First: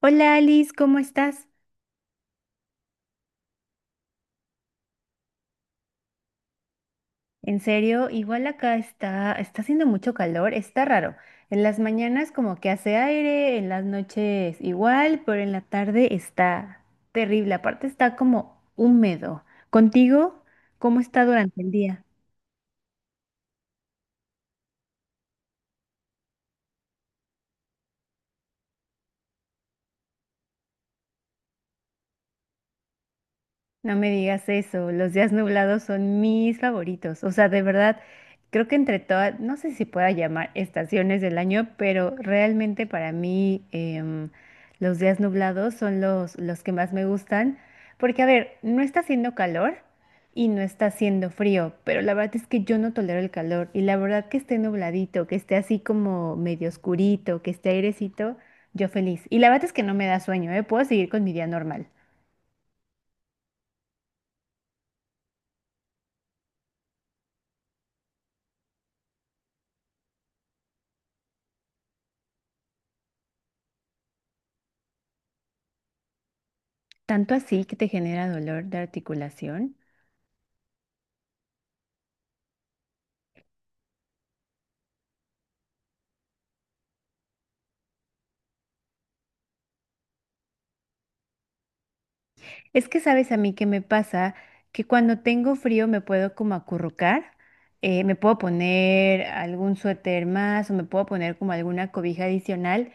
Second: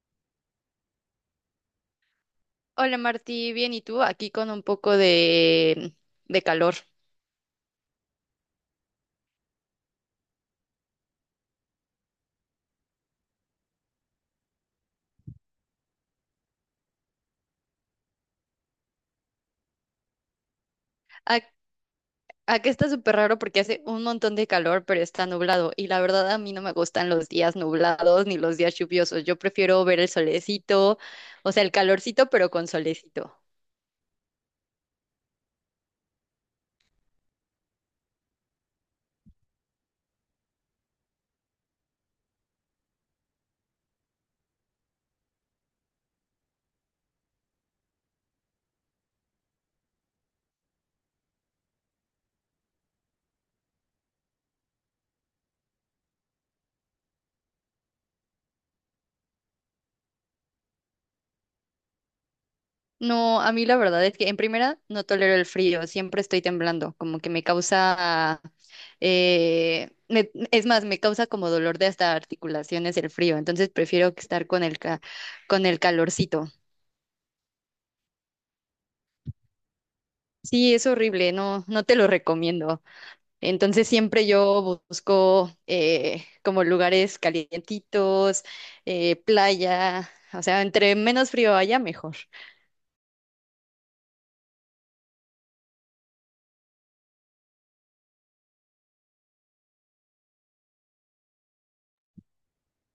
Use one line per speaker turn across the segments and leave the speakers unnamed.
Hola Alice, ¿cómo estás?
Hola Martí, bien, ¿y tú? Aquí con un poco de calor.
En serio, igual acá está haciendo mucho calor, está raro. En las mañanas como que hace aire, en las noches igual, pero en la tarde está terrible. Aparte está como húmedo. ¿Contigo? ¿Cómo está
Ac-
durante el día?
Acá está súper raro porque hace un montón de calor, pero está nublado. Y la verdad a mí no me gustan los días nublados ni los días lluviosos. Yo prefiero ver el solecito, o sea, el calorcito, pero con solecito.
No me digas eso, los días nublados son mis favoritos. O sea, de verdad, creo que entre todas, no sé si pueda llamar estaciones del año, pero realmente para mí, los días nublados son los que más me gustan. Porque, a ver, no está haciendo calor y no está haciendo frío, pero la verdad es que yo no tolero el calor. Y la verdad que esté nubladito, que esté así como medio oscurito, que esté airecito, yo feliz. Y la verdad es que no me da sueño, ¿eh? Puedo seguir con mi día normal.
No, a mí la verdad es que en primera no tolero el frío, siempre estoy temblando, como que me causa, es más, me causa como dolor de hasta articulaciones el frío, entonces prefiero que estar con el calorcito.
Tanto así que te genera dolor de articulación.
Sí, es horrible, no, no te lo recomiendo. Entonces siempre yo busco como lugares calientitos, playa, o sea, entre menos frío haya, mejor.
Es que sabes a mí qué me pasa, que cuando tengo frío me puedo como acurrucar, me puedo poner algún suéter más o me puedo poner como alguna cobija adicional.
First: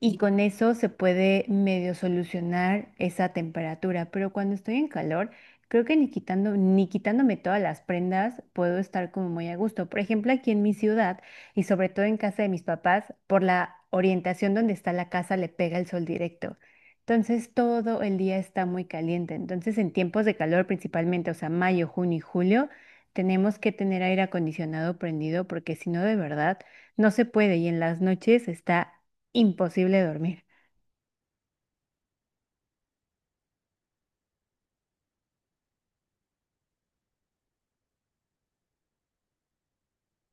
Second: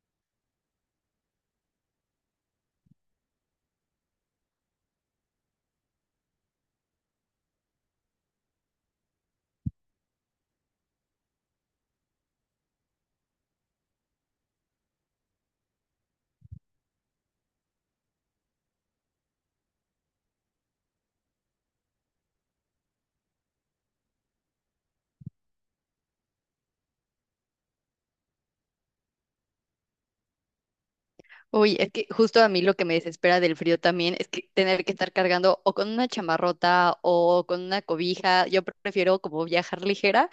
Y con eso se puede medio solucionar esa temperatura, pero cuando estoy en calor, creo que ni quitando, ni quitándome todas las prendas puedo estar como muy a gusto. Por ejemplo, aquí en mi ciudad y sobre todo en casa de mis papás, por la orientación donde está la casa le pega el sol directo. Entonces todo el día está muy caliente. Entonces en tiempos de calor principalmente, o sea, mayo, junio y julio, tenemos que tener aire acondicionado prendido porque si no, de verdad, no se puede. Y en las noches está imposible dormir.
Uy, es que justo a mí lo que me desespera del frío también es que tener que estar cargando o con una chamarrota o con una cobija. Yo prefiero como viajar ligera,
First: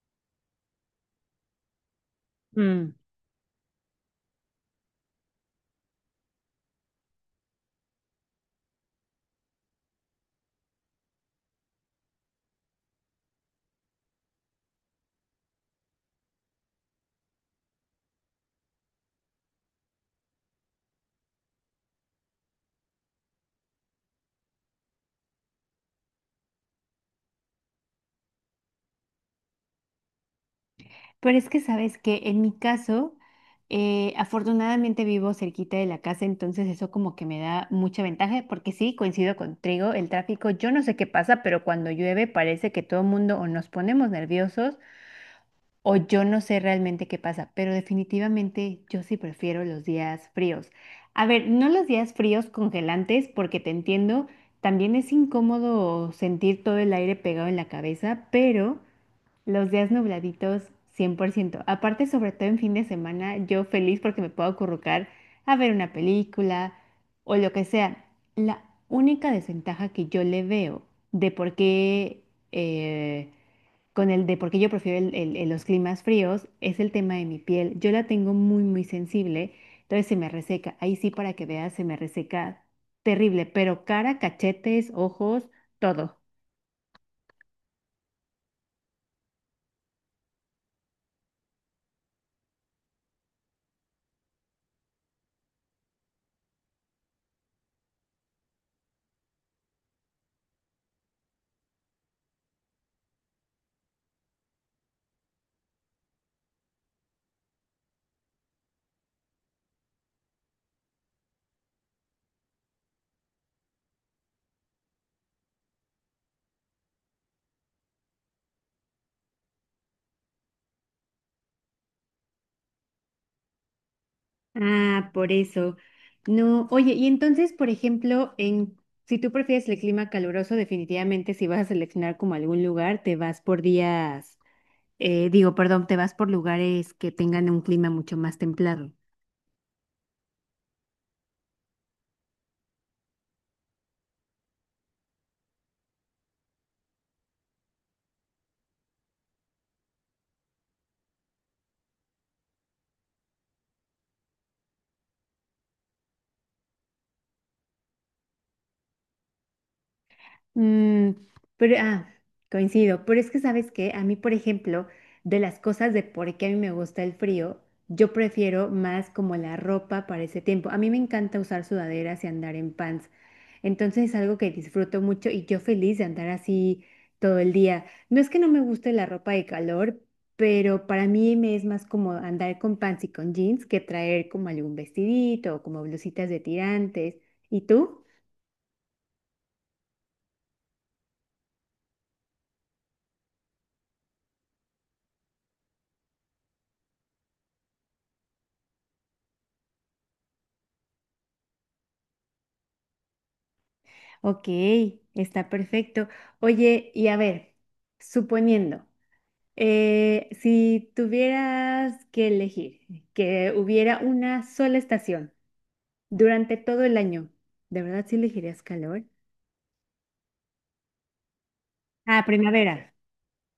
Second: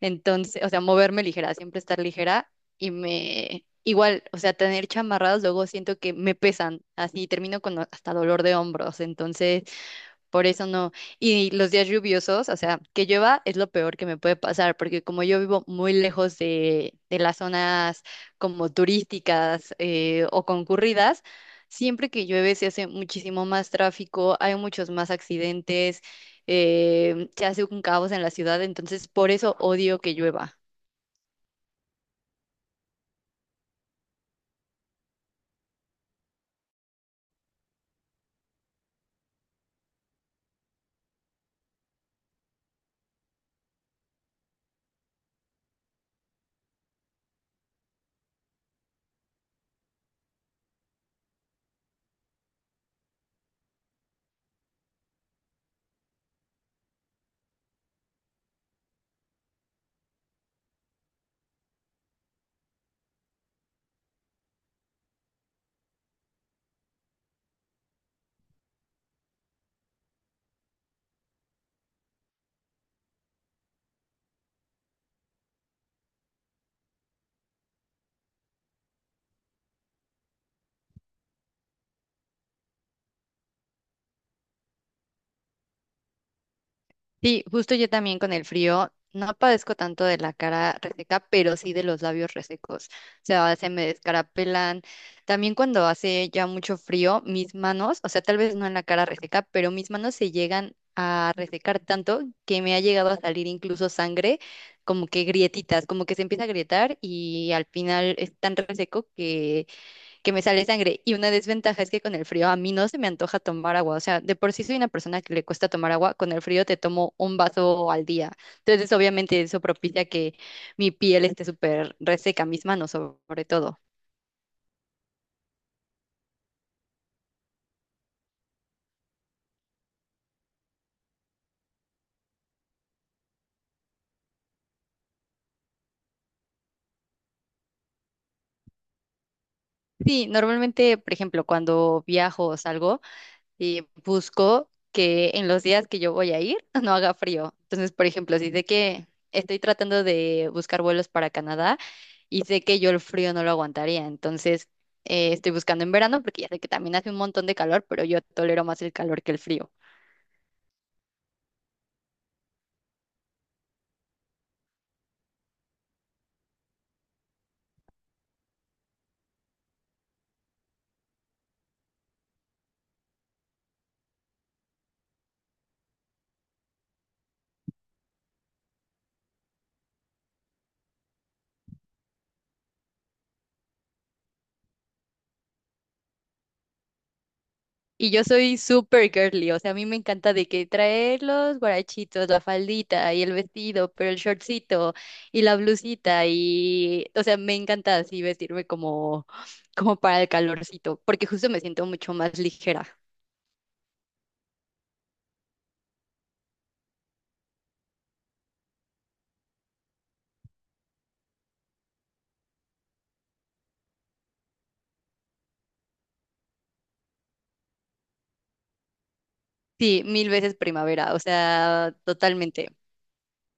entonces, o sea, moverme ligera, siempre estar ligera y
Mm.
me igual, o sea, tener chamarradas luego siento que me pesan, así termino con hasta dolor de hombros. Entonces, por eso no. Y los días lluviosos, o sea, que llueva es lo peor que me puede pasar, porque como yo vivo muy lejos de las zonas como turísticas o concurridas, siempre que llueve se hace muchísimo más tráfico, hay muchos más accidentes, se hace un caos en la ciudad, entonces por eso odio que llueva.
Pero es que sabes que en mi caso, afortunadamente vivo cerquita de la casa, entonces eso como que me da mucha ventaja, porque sí, coincido contigo, el tráfico, yo no sé qué pasa, pero cuando llueve parece que todo el mundo o nos ponemos nerviosos o yo no sé realmente qué pasa, pero definitivamente yo sí prefiero los días fríos. A ver, no los días fríos congelantes, porque te entiendo, también es incómodo sentir todo el aire pegado en la cabeza, pero... Los días nubladitos, 100%. Aparte, sobre todo en fin de semana, yo feliz porque me puedo acurrucar a ver una película o lo que sea. La única desventaja que yo le veo de por qué, eh, con el de por qué yo prefiero los climas fríos es el tema de mi piel. Yo la tengo muy, muy sensible, entonces se me reseca. Ahí sí, para que veas, se me reseca terrible, pero cara, cachetes, ojos, todo.
Sí, justo yo también con el frío no padezco tanto de la cara reseca, pero sí de los labios resecos. O sea, se me descarapelan. También cuando hace ya mucho frío, mis manos, o sea, tal vez no en la cara reseca, pero mis manos se llegan a resecar tanto que me ha llegado a salir incluso sangre, como que grietitas, como que se empieza a grietar y al final es tan reseco que me sale sangre. Y una desventaja es que con el frío a mí no se me antoja tomar agua. O sea, de por sí soy una persona que le cuesta tomar agua. Con el frío te tomo un vaso al día. Entonces, obviamente, eso propicia que mi piel esté súper reseca, mis manos sobre todo.
Ah, por eso. No, oye, y entonces, por ejemplo, en si tú prefieres el clima caluroso, definitivamente si vas a seleccionar como algún lugar, te vas por perdón, te vas por lugares que tengan un clima mucho más templado.
Sí, normalmente, por ejemplo, cuando viajo o salgo, busco que en los días que yo voy a ir no haga frío. Entonces, por ejemplo, si sé que estoy tratando de buscar vuelos para Canadá, y sé que yo el frío no lo aguantaría, entonces estoy buscando en verano porque ya sé que también hace un montón de calor, pero yo tolero más el calor que el frío.
Mm, pero, ah, coincido, pero es que sabes que a mí, por ejemplo, de las cosas de por qué a mí me gusta el frío, yo prefiero más como la ropa para ese tiempo. A mí me encanta usar sudaderas y andar en pants. Entonces es algo que disfruto mucho y yo feliz de andar así todo el día. No es que no me guste la ropa de calor, pero para mí me es más como andar con pants y con jeans que traer como algún vestidito o como blusitas de tirantes. ¿Y tú?
Y yo soy súper girly, o sea, a mí me encanta de que traer los guarachitos, la faldita y el vestido, pero el shortcito y la blusita y, o sea, me encanta así vestirme como, como para el calorcito, porque justo me siento mucho más ligera.
Ok, está perfecto. Oye, y a ver, suponiendo, si tuvieras que elegir que hubiera una sola estación durante todo el año, ¿de verdad sí elegirías calor?
Sí, mil veces primavera, o sea,
Ah,
totalmente.
primavera.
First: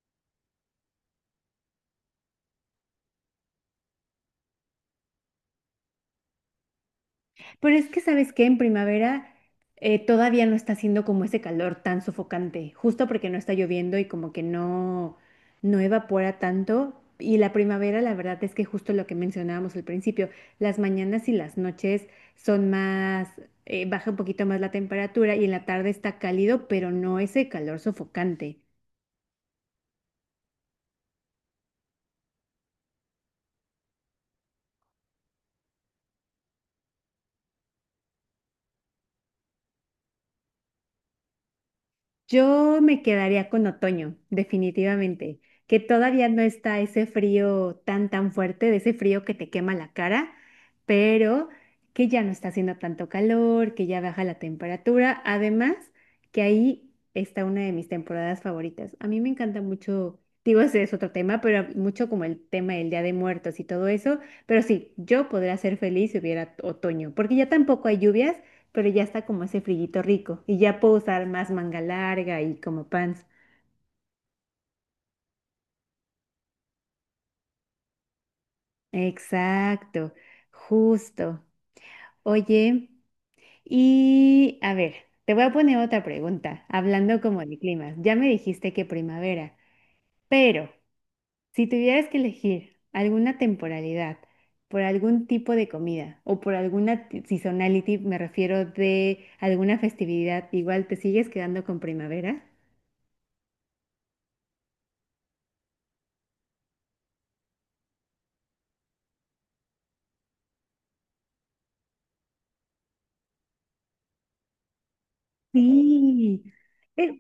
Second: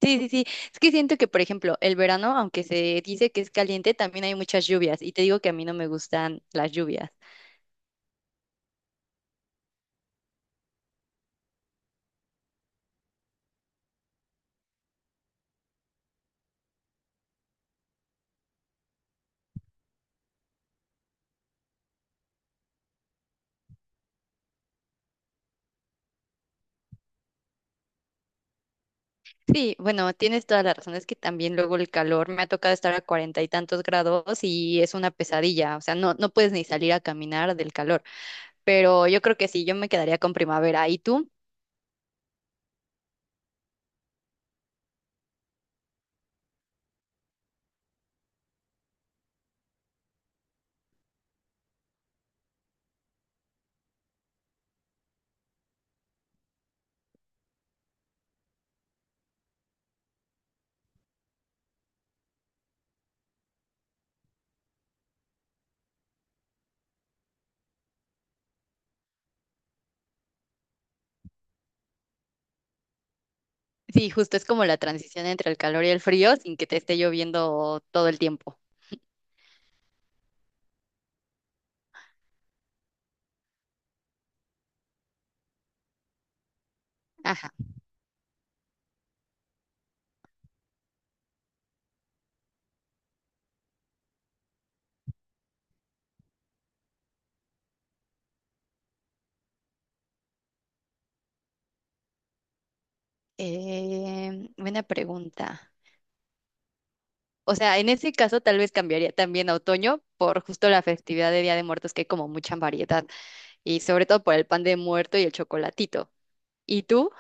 Sí, sí, sí. Es que siento que, por ejemplo, el verano, aunque se dice que es caliente, también hay muchas lluvias. Y te digo que a mí no me gustan las lluvias.
Pero es que, ¿sabes qué? En primavera todavía no está haciendo como ese calor tan sofocante, justo porque no está lloviendo y como que no evapora tanto. Y la primavera, la verdad es que justo lo que mencionábamos al principio, las mañanas y las noches son más, baja un poquito más la temperatura y en la tarde está cálido, pero no ese calor sofocante.
Sí, bueno, tienes toda la razón. Es que también luego el calor me ha tocado estar a 40 y tantos grados y es una pesadilla. O sea, no, no puedes ni salir a caminar del calor. Pero yo creo que sí, yo me quedaría con primavera. ¿Y tú?
Yo me quedaría con otoño, definitivamente, que todavía no está ese frío tan tan fuerte, de ese frío que te quema la cara, pero que ya no está haciendo tanto calor, que ya baja la temperatura, además que ahí está una de mis temporadas favoritas. A mí me encanta mucho, digo, ese es otro tema, pero mucho como el tema del Día de Muertos y todo eso, pero sí, yo podría ser feliz si hubiera otoño, porque ya tampoco hay lluvias pero ya está como ese frillito rico y ya puedo usar más manga larga y como pants.
Sí, justo es como la transición entre el calor y el frío sin que te esté lloviendo todo el tiempo.
Exacto, justo. Oye, y a ver, te voy a poner otra pregunta, hablando como
Ajá.
de climas. Ya me dijiste que primavera, pero si tuvieras que elegir alguna temporalidad por algún tipo de comida o por alguna seasonality, me refiero de alguna festividad, igual te sigues quedando con primavera.
Buena pregunta. O sea, en ese caso tal vez cambiaría también a otoño por justo la festividad de Día de Muertos, que hay como mucha variedad, y sobre todo por el pan de muerto y el chocolatito.
Sí.
¿Y tú?
Es-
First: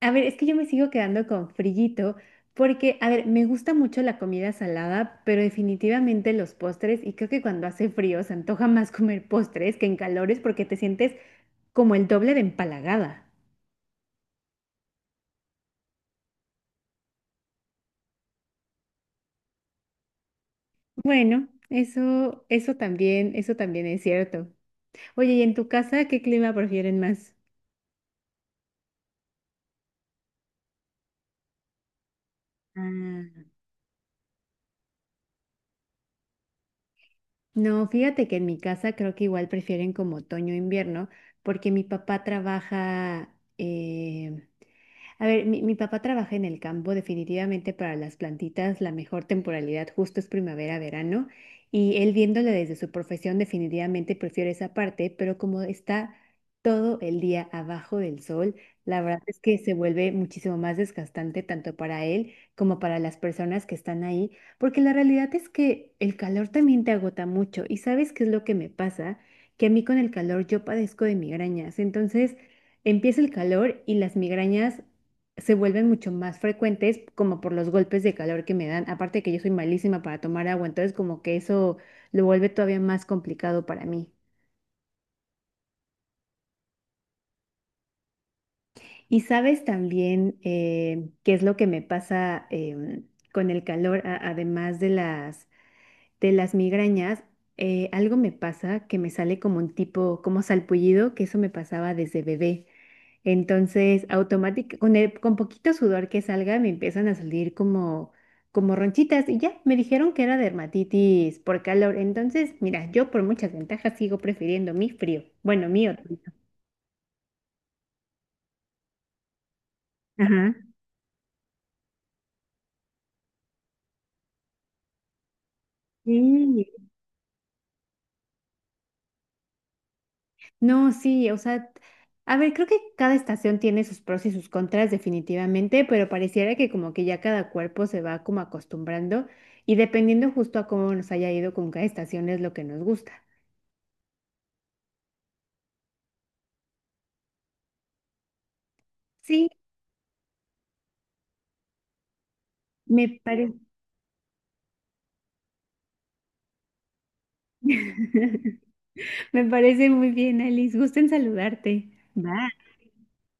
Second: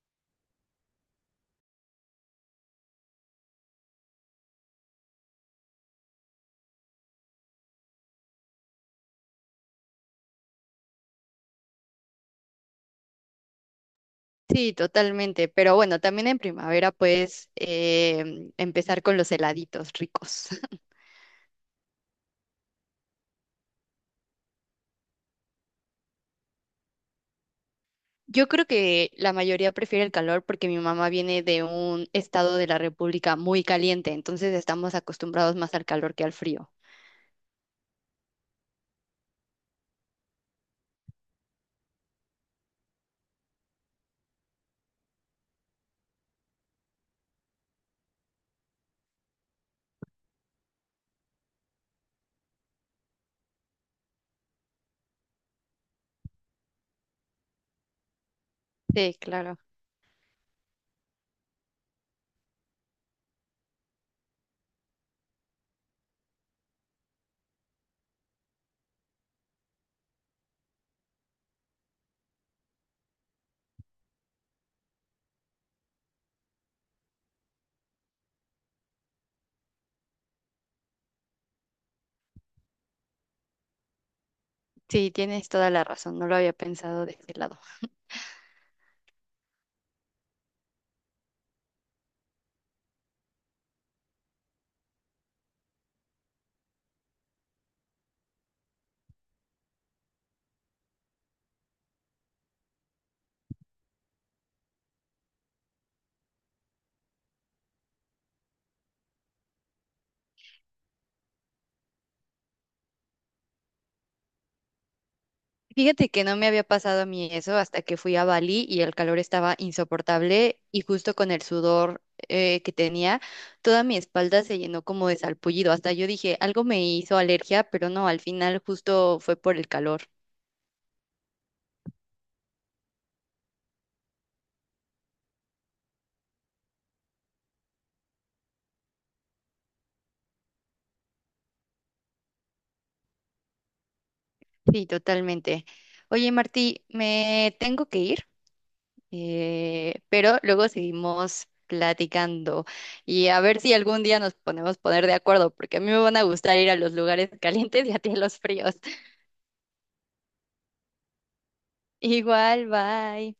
a ver, es que yo me sigo quedando con frillito porque, a ver, me gusta mucho la comida salada, pero definitivamente los postres y creo que cuando hace frío se antoja más comer postres que en calores porque te sientes como el doble de empalagada.
Sí, totalmente. Pero bueno, también en primavera puedes empezar con los heladitos ricos.
Bueno, eso, eso también es cierto. Oye, ¿y en tu casa qué clima prefieren más?
Yo creo que la mayoría prefiere el calor porque mi mamá viene de un estado de la
Ah.
República muy caliente, entonces estamos acostumbrados más al calor que al frío.
No, fíjate que en mi casa creo que igual prefieren como otoño e invierno, porque mi papá a ver, mi papá trabaja en el campo, definitivamente para las plantitas la mejor temporalidad justo es primavera, verano, y él viéndolo desde su profesión definitivamente prefiere esa parte, pero como está todo el día abajo del sol, la
Sí,
verdad es que
claro.
se vuelve muchísimo más desgastante tanto para él como para las personas que están ahí, porque la realidad es que el calor también te agota mucho y ¿sabes qué es lo que me pasa? Que a mí con el calor yo padezco de migrañas, entonces... Empieza el calor y las migrañas se vuelven mucho más frecuentes como por los golpes de calor que me dan. Aparte de que yo soy malísima para tomar agua, entonces como que eso lo vuelve todavía más complicado para mí.
Sí, tienes toda la razón. No lo había pensado de ese lado.
Y sabes también, qué es lo que me pasa, con el calor, además de las migrañas, algo me pasa que me sale como un tipo, como salpullido, que eso me pasaba desde bebé. Entonces, automáticamente, con con poquito sudor que salga, me empiezan a salir como, como ronchitas y ya, me dijeron que era dermatitis por calor. Entonces, mira, yo por muchas ventajas sigo prefiriendo mi frío. Bueno, mi
Fíjate
otoño.
que no me había pasado a mí eso hasta que fui a Bali y el calor estaba
Ajá.
insoportable y justo con el sudor que tenía, toda mi espalda se llenó como de salpullido. Hasta yo dije, algo me
Sí.
hizo alergia, pero no, al final justo fue por el calor.
No, sí, o sea, a ver, creo que cada estación tiene sus pros y sus contras definitivamente, pero pareciera que como que ya cada cuerpo se va como acostumbrando y dependiendo justo a cómo nos haya ido con cada estación es lo que nos gusta.
Sí, totalmente. Oye, Martí, me tengo que ir,
Sí,
pero luego seguimos platicando
me
y a
parece.
ver si algún día nos ponemos poner de acuerdo, porque a mí me van a gustar ir a los lugares calientes y a ti a los fríos.
Me parece muy bien, Alice. Gusto en saludarte. Bye.
Igual, bye.